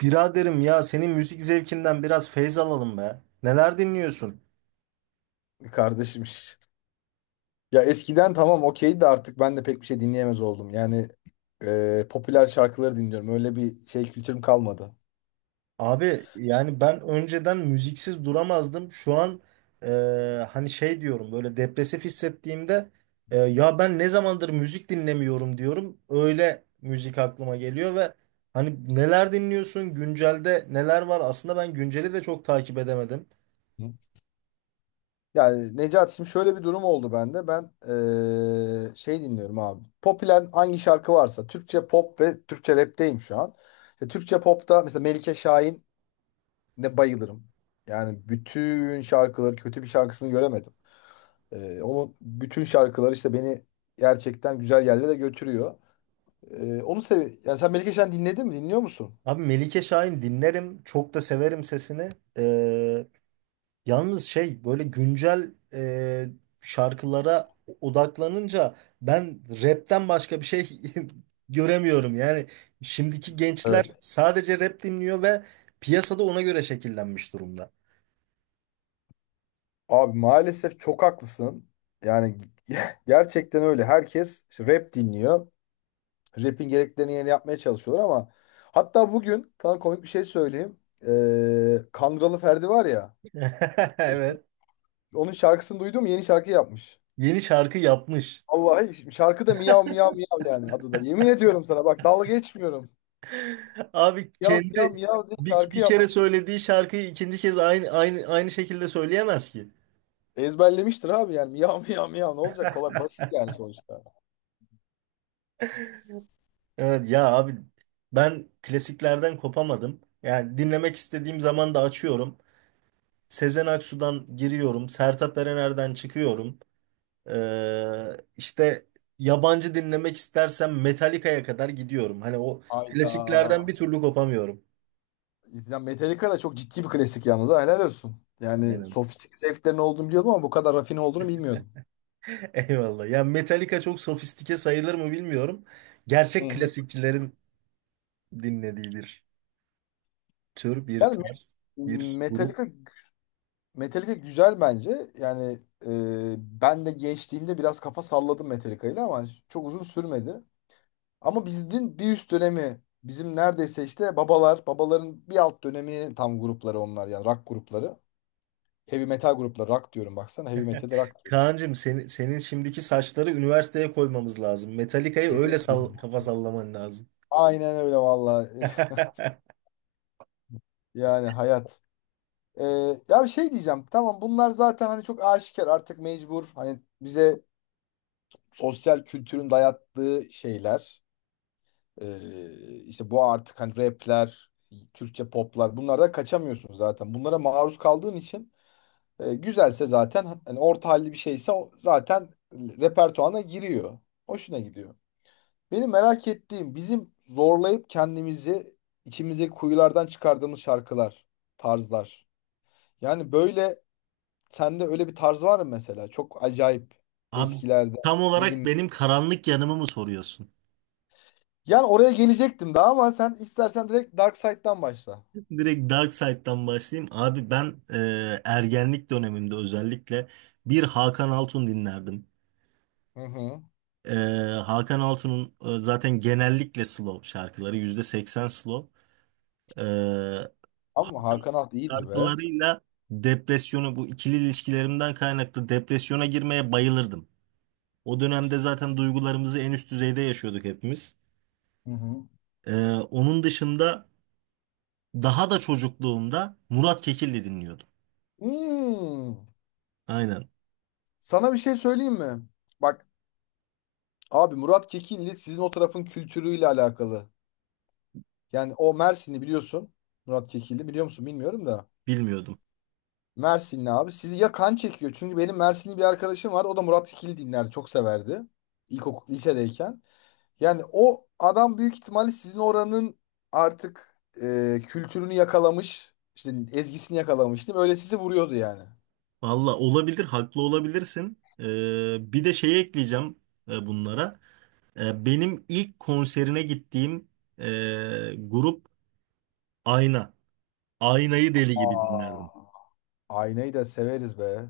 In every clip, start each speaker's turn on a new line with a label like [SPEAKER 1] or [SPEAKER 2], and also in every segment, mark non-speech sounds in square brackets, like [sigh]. [SPEAKER 1] Biraderim ya senin müzik zevkinden biraz feyz alalım be. Neler dinliyorsun?
[SPEAKER 2] Kardeşim [laughs] şş. Ya eskiden tamam okeydi de artık ben de pek bir şey dinleyemez oldum. Popüler şarkıları dinliyorum. Öyle bir şey kültürüm kalmadı.
[SPEAKER 1] Abi yani ben önceden müziksiz duramazdım. Şu an e, hani şey diyorum böyle depresif hissettiğimde ya ben ne zamandır müzik dinlemiyorum diyorum. Öyle müzik aklıma geliyor ve hani neler dinliyorsun? Güncelde neler var? Aslında ben günceli de çok takip edemedim.
[SPEAKER 2] Hı. Yani Necat, şimdi şöyle bir durum oldu bende. Ben Şey dinliyorum abi. Popüler hangi şarkı varsa Türkçe pop ve Türkçe rap'teyim şu an. İşte Türkçe pop'ta mesela Melike Şahin ne bayılırım. Yani bütün şarkıları, kötü bir şarkısını göremedim. Onun bütün şarkıları işte beni gerçekten güzel yerlere götürüyor. Onu sev. Yani sen Melike Şen dinledin mi? Dinliyor musun?
[SPEAKER 1] Abi Melike Şahin dinlerim. Çok da severim sesini. E, Yalnız şey böyle güncel şarkılara odaklanınca ben rapten başka bir şey [laughs] göremiyorum. Yani şimdiki gençler
[SPEAKER 2] Evet.
[SPEAKER 1] sadece rap dinliyor ve piyasada ona göre şekillenmiş durumda.
[SPEAKER 2] Abi maalesef çok haklısın. Yani [laughs] gerçekten öyle. Herkes işte rap dinliyor. Rap'in gereklerini yerine yapmaya çalışıyorlar ama hatta bugün sana komik bir şey söyleyeyim. Kandıralı Ferdi var ya.
[SPEAKER 1] [laughs] Evet.
[SPEAKER 2] Onun şarkısını duydum, yeni şarkı yapmış.
[SPEAKER 1] Yeni şarkı yapmış.
[SPEAKER 2] Vallahi şarkı da miyav miyav miyav yani adı da. Yemin ediyorum sana, bak dalga geçmiyorum.
[SPEAKER 1] Abi
[SPEAKER 2] Miyav miyav
[SPEAKER 1] kendi
[SPEAKER 2] miyav diye
[SPEAKER 1] bir,
[SPEAKER 2] şarkı
[SPEAKER 1] bir kere
[SPEAKER 2] yapmış.
[SPEAKER 1] söylediği şarkıyı ikinci kez aynı aynı aynı şekilde söyleyemez ki.
[SPEAKER 2] Ezberlemiştir abi, yani miyav miyav miyav, ne olacak, kolay basit yani sonuçta.
[SPEAKER 1] Evet ya abi ben klasiklerden kopamadım. Yani dinlemek istediğim zaman da açıyorum. Sezen Aksu'dan giriyorum. Sertab Erener'den çıkıyorum. İşte yabancı dinlemek istersem Metallica'ya kadar gidiyorum. Hani o
[SPEAKER 2] Hayda.
[SPEAKER 1] klasiklerden bir türlü kopamıyorum.
[SPEAKER 2] Ya Metallica da çok ciddi bir klasik yalnız, ha helal olsun. Yani
[SPEAKER 1] Aynen.
[SPEAKER 2] sofistik zevklerin olduğunu biliyordum ama bu kadar rafine olduğunu bilmiyordum.
[SPEAKER 1] [laughs] Eyvallah. Ya Metallica çok sofistike sayılır mı bilmiyorum.
[SPEAKER 2] Hı
[SPEAKER 1] Gerçek
[SPEAKER 2] hı.
[SPEAKER 1] klasikçilerin dinlediği bir bir
[SPEAKER 2] Yani
[SPEAKER 1] tarz,
[SPEAKER 2] Me-
[SPEAKER 1] bir grup.
[SPEAKER 2] Metallica, Metallica güzel bence. Yani e, Ben de gençliğimde biraz kafa salladım Metallica'yla ama çok uzun sürmedi. Ama bizim bir üst dönemi, bizim neredeyse işte babalar, babaların bir alt dönemi tam grupları onlar, yani rock grupları. Heavy metal grupları, rock diyorum baksana, heavy metal, rock diyoruz.
[SPEAKER 1] Kaan'cığım senin şimdiki saçları üniversiteye koymamız lazım. Metallica'yı
[SPEAKER 2] Heavy
[SPEAKER 1] öyle sall
[SPEAKER 2] diyorum.
[SPEAKER 1] kafa sallaman lazım.
[SPEAKER 2] Aynen öyle valla. [laughs]
[SPEAKER 1] [laughs]
[SPEAKER 2] Yani hayat. Ee, Ya bir şey diyeceğim. Tamam, bunlar zaten hani çok aşikar artık, mecbur. Hani bize sosyal kültürün dayattığı şeyler. İşte bu artık, hani rapler, Türkçe poplar, bunlardan kaçamıyorsun zaten. Bunlara maruz kaldığın için, güzelse zaten, hani orta halli bir şeyse o zaten repertuana giriyor. Hoşuna gidiyor. Benim merak ettiğim, bizim zorlayıp kendimizi içimizdeki kuyulardan çıkardığımız şarkılar, tarzlar. Yani böyle sende öyle bir tarz var mı mesela? Çok acayip
[SPEAKER 1] Abi
[SPEAKER 2] eskilerde
[SPEAKER 1] tam olarak
[SPEAKER 2] bilim.
[SPEAKER 1] benim karanlık yanımı mı soruyorsun?
[SPEAKER 2] Yani oraya gelecektim daha ama sen istersen direkt Dark Side'dan başla.
[SPEAKER 1] [laughs] Direkt Dark Side'dan başlayayım. Abi ben ergenlik dönemimde özellikle bir Hakan Altun dinlerdim.
[SPEAKER 2] Hı hı.
[SPEAKER 1] E, Hakan Altun'un zaten genellikle slow şarkıları %80 slow. E,
[SPEAKER 2] Ama Hakan Alt iyidir be.
[SPEAKER 1] Şarkılarıyla depresyona bu ikili ilişkilerimden kaynaklı depresyona girmeye bayılırdım. O dönemde zaten duygularımızı en üst düzeyde yaşıyorduk hepimiz.
[SPEAKER 2] Hı hı.
[SPEAKER 1] E, Onun dışında daha da çocukluğumda Murat Kekilli dinliyordum.
[SPEAKER 2] Hmm.
[SPEAKER 1] Aynen.
[SPEAKER 2] Sana bir şey söyleyeyim mi? Bak, abi, Murat Kekilli sizin o tarafın kültürüyle alakalı. Yani o Mersinli, biliyorsun. Murat Kekilli biliyor musun bilmiyorum da.
[SPEAKER 1] Bilmiyordum.
[SPEAKER 2] Mersinli abi. Sizi ya kan çekiyor. Çünkü benim Mersinli bir arkadaşım var. O da Murat Kekilli dinlerdi. Çok severdi. İlkokul, lisedeyken. Yani o adam büyük ihtimalle sizin oranın artık, kültürünü yakalamış, işte ezgisini yakalamış, değil mi? Öyle sizi vuruyordu yani.
[SPEAKER 1] Valla olabilir, haklı olabilirsin. Bir de şey ekleyeceğim bunlara. Benim ilk konserine gittiğim e, grup Ayna. Aynayı deli gibi
[SPEAKER 2] Aa.
[SPEAKER 1] dinlerdim.
[SPEAKER 2] Aynayı da severiz be.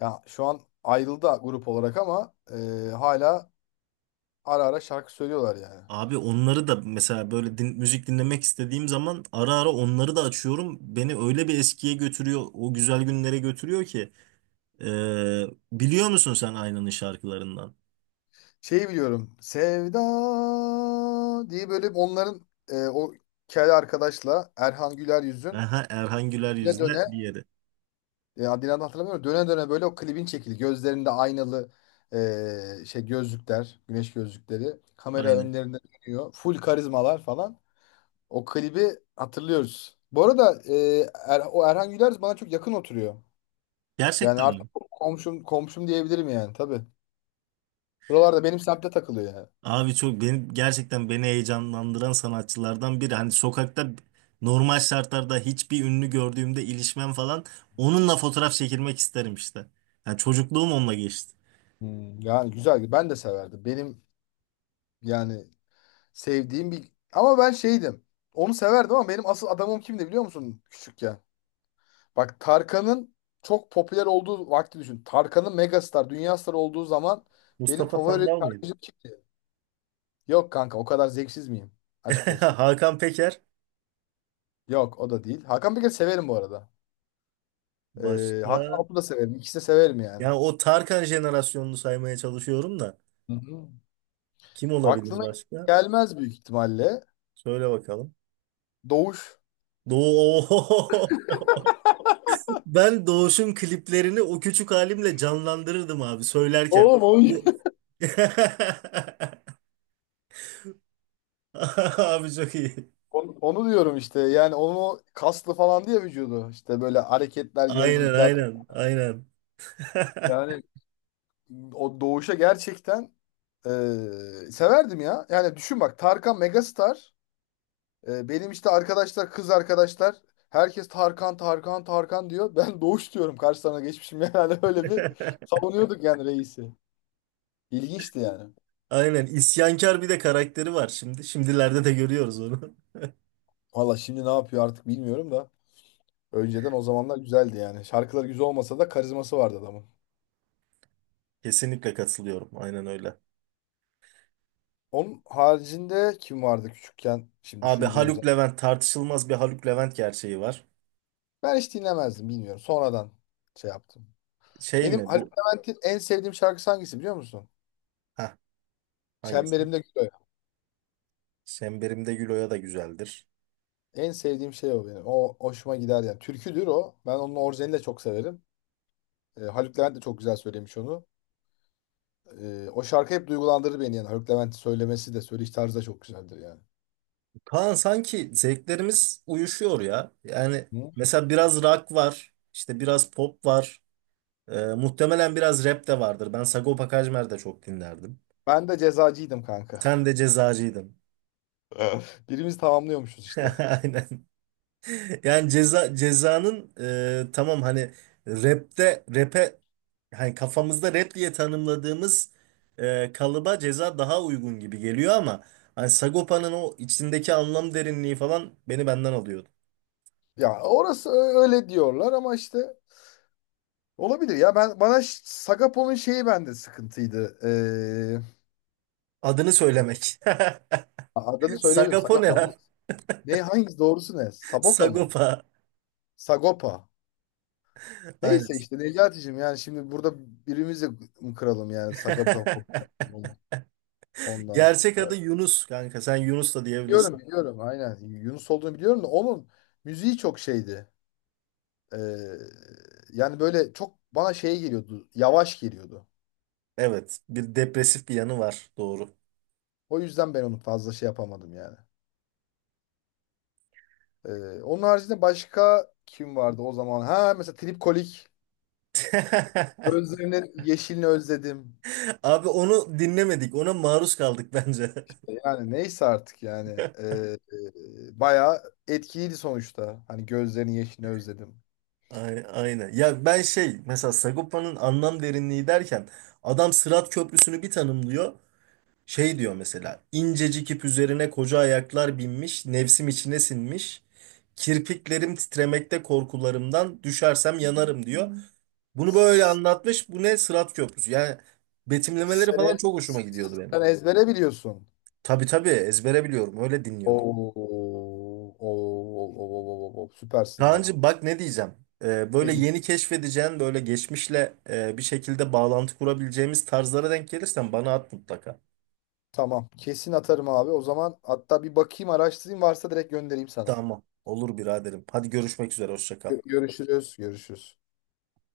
[SPEAKER 2] Ya şu an ayrıldı grup olarak ama hala ara ara şarkı söylüyorlar yani.
[SPEAKER 1] Abi onları da mesela böyle müzik dinlemek istediğim zaman ara ara onları da açıyorum. Beni öyle bir eskiye götürüyor, o güzel günlere götürüyor ki. Ee, Biliyor musun sen Aynanın şarkılarından?
[SPEAKER 2] Şeyi biliyorum. Sevda diye, böyle onların, o kel arkadaşla, Erhan Güler yüzün
[SPEAKER 1] Aha, Erhan Güler
[SPEAKER 2] ne
[SPEAKER 1] yüzle
[SPEAKER 2] döne,
[SPEAKER 1] diğeri.
[SPEAKER 2] adını hatırlamıyorum. Döne döne böyle o klibin çekildi. Gözlerinde aynalı, şey gözlükler, güneş gözlükleri. Kamera
[SPEAKER 1] Aynen.
[SPEAKER 2] önlerinde dönüyor. Full karizmalar falan. O klibi hatırlıyoruz. Bu arada o Erhan Güler bana çok yakın oturuyor. Yani
[SPEAKER 1] Gerçekten
[SPEAKER 2] artık
[SPEAKER 1] mi?
[SPEAKER 2] komşum komşum diyebilirim yani tabii. Buralarda, benim semtte takılıyor yani.
[SPEAKER 1] Abi çok beni gerçekten beni heyecanlandıran sanatçılardan biri. Hani sokakta normal şartlarda hiçbir ünlü gördüğümde ilişmem falan onunla fotoğraf çekilmek isterim işte. Yani çocukluğum onunla geçti.
[SPEAKER 2] Hmm, yani güzel. Ben de severdim. Benim yani sevdiğim bir... Ama ben şeydim. Onu severdim ama benim asıl adamım kimdi biliyor musun küçükken? Bak, Tarkan'ın çok popüler olduğu vakti düşün. Tarkan'ın megastar, dünya starı olduğu zaman benim
[SPEAKER 1] Mustafa
[SPEAKER 2] favori
[SPEAKER 1] Sandal mıydı?
[SPEAKER 2] şarkıcım kimdi? Yok kanka, o kadar zevksiz miyim? Aşk
[SPEAKER 1] [laughs]
[SPEAKER 2] olsun.
[SPEAKER 1] Hakan Peker.
[SPEAKER 2] Yok, o da değil. Hakan Peker severim bu arada. Hakan
[SPEAKER 1] Başka?
[SPEAKER 2] Altun'u da severim. İkisi de severim yani.
[SPEAKER 1] Yani o Tarkan jenerasyonunu saymaya çalışıyorum da.
[SPEAKER 2] Hı hı.
[SPEAKER 1] Kim olabilir
[SPEAKER 2] Aklına
[SPEAKER 1] başka?
[SPEAKER 2] gelmez büyük ihtimalle.
[SPEAKER 1] Söyle bakalım.
[SPEAKER 2] Doğuş.
[SPEAKER 1] Doğu. [laughs] Ben Doğuş'un kliplerini o küçük halimle canlandırırdım abi söylerken.
[SPEAKER 2] Oğlum o
[SPEAKER 1] Bu [laughs] abi çok iyi.
[SPEAKER 2] onu, onu diyorum işte. Yani onu kaslı falan diye, vücudu. İşte böyle hareketler,
[SPEAKER 1] Aynen
[SPEAKER 2] gözlükler.
[SPEAKER 1] aynen aynen.
[SPEAKER 2] Yani
[SPEAKER 1] [laughs]
[SPEAKER 2] o doğuşa gerçekten, severdim ya. Yani düşün bak, Tarkan megastar. E, benim işte arkadaşlar, kız arkadaşlar, herkes Tarkan, Tarkan, Tarkan diyor. [laughs] Ben doğuş diyorum, karşılarına geçmişim. Yani [laughs] öyle bir savunuyorduk yani reisi. İlginçti yani.
[SPEAKER 1] Aynen isyankar bir de karakteri var şimdi. Şimdilerde de görüyoruz onu.
[SPEAKER 2] Valla şimdi ne yapıyor artık bilmiyorum da. Önceden, o zamanlar güzeldi yani. Şarkıları güzel olmasa da karizması vardı adamın.
[SPEAKER 1] Kesinlikle katılıyorum. Aynen öyle.
[SPEAKER 2] Onun haricinde kim vardı küçükken? Şimdi
[SPEAKER 1] Abi
[SPEAKER 2] düşündüğüm
[SPEAKER 1] Haluk
[SPEAKER 2] zaman.
[SPEAKER 1] Levent tartışılmaz bir Haluk Levent gerçeği var.
[SPEAKER 2] Ben hiç dinlemezdim, bilmiyorum. Sonradan şey yaptım.
[SPEAKER 1] Şey
[SPEAKER 2] Benim
[SPEAKER 1] mi
[SPEAKER 2] Haluk
[SPEAKER 1] bu?
[SPEAKER 2] Levent'in en sevdiğim şarkısı hangisi biliyor musun?
[SPEAKER 1] Heh, hangisi?
[SPEAKER 2] Çemberimde Gül Oya.
[SPEAKER 1] Semberimde güloya da güzeldir.
[SPEAKER 2] En sevdiğim şey o benim. O hoşuma gider yani. Türküdür o. Ben onun orijinalini de çok severim. Haluk Levent de çok güzel söylemiş onu. O şarkı hep duygulandırır beni yani. Haluk Levent'in söylemesi de söyleyiş tarzı da çok güzeldir yani.
[SPEAKER 1] Kaan sanki zevklerimiz uyuşuyor ya. Yani
[SPEAKER 2] Hı?
[SPEAKER 1] mesela biraz rock var, işte biraz pop var. Muhtemelen biraz rap de vardır. Ben Sagopa Kajmer de çok dinlerdim.
[SPEAKER 2] Ben de cezacıydım kanka.
[SPEAKER 1] Sen de cezacıydın.
[SPEAKER 2] [laughs] Birimiz tamamlıyormuşuz işte.
[SPEAKER 1] [laughs] Aynen. Yani ceza cezanın tamam hani rap'e hani kafamızda rap diye tanımladığımız kalıba ceza daha uygun gibi geliyor ama hani Sagopa'nın o içindeki anlam derinliği falan beni benden alıyordu.
[SPEAKER 2] Öyle diyorlar ama işte olabilir ya, ben, bana Sagapo'nun şeyi bende sıkıntıydı.
[SPEAKER 1] Adını söylemek. [laughs]
[SPEAKER 2] Adını söyleyebilirim,
[SPEAKER 1] Sagapo ne
[SPEAKER 2] Sagapo. Adı-
[SPEAKER 1] lan?
[SPEAKER 2] ne, hangisi doğrusu, ne?
[SPEAKER 1] [laughs]
[SPEAKER 2] Saboka mı?
[SPEAKER 1] Sagopa.
[SPEAKER 2] Sagopa.
[SPEAKER 1] Aynen.
[SPEAKER 2] Neyse işte Necati'cim, yani şimdi burada birimizi mi kıralım yani Sagopa
[SPEAKER 1] [laughs]
[SPEAKER 2] ondan
[SPEAKER 1] Gerçek adı
[SPEAKER 2] sonra.
[SPEAKER 1] Yunus kanka. Sen Yunus da
[SPEAKER 2] Biliyorum
[SPEAKER 1] diyebilirsin.
[SPEAKER 2] biliyorum, aynen, Yunus olduğunu biliyorum da onun müziği çok şeydi. Ee, Yani böyle çok bana şey geliyordu, yavaş geliyordu.
[SPEAKER 1] Evet. Bir depresif bir yanı var. Doğru.
[SPEAKER 2] O yüzden ben onu fazla şey yapamadım yani. Onun haricinde başka kim vardı o zaman? Ha, mesela Trip Kolik.
[SPEAKER 1] [laughs]
[SPEAKER 2] Gözlerinin yeşilini özledim.
[SPEAKER 1] Abi onu dinlemedik. Ona maruz kaldık bence. [laughs]
[SPEAKER 2] Yani neyse artık yani. Ee, bayağı etkiliydi sonuçta. Hani gözlerinin yeşilini özledim.
[SPEAKER 1] Aynen. Ya ben şey mesela Sagopa'nın anlam derinliği derken adam Sırat Köprüsü'nü bir tanımlıyor. Şey diyor mesela incecik ip üzerine koca ayaklar binmiş nefsim içine sinmiş kirpiklerim titremekte korkularımdan düşersem yanarım diyor. Bunu böyle
[SPEAKER 2] S-
[SPEAKER 1] anlatmış. Bu ne? Sırat Köprüsü. Yani betimlemeleri falan
[SPEAKER 2] Sene,
[SPEAKER 1] çok hoşuma gidiyordu benim.
[SPEAKER 2] sen ezbere biliyorsun.
[SPEAKER 1] Tabii tabii ezbere biliyorum. Öyle dinliyordum.
[SPEAKER 2] Oo, oo, oo, oo, oo, oo, süpersin abi.
[SPEAKER 1] Kaan'cığım bak ne diyeceğim.
[SPEAKER 2] Ne
[SPEAKER 1] Böyle
[SPEAKER 2] diyeceğim?
[SPEAKER 1] yeni keşfedeceğin böyle geçmişle bir şekilde bağlantı kurabileceğimiz tarzlara denk gelirsen bana at mutlaka.
[SPEAKER 2] Tamam. Kesin atarım abi. O zaman hatta bir bakayım, araştırayım, varsa direkt göndereyim sana.
[SPEAKER 1] Tamam. Olur biraderim. Hadi görüşmek üzere. Hoşça kal.
[SPEAKER 2] Görüşürüz. Görüşürüz.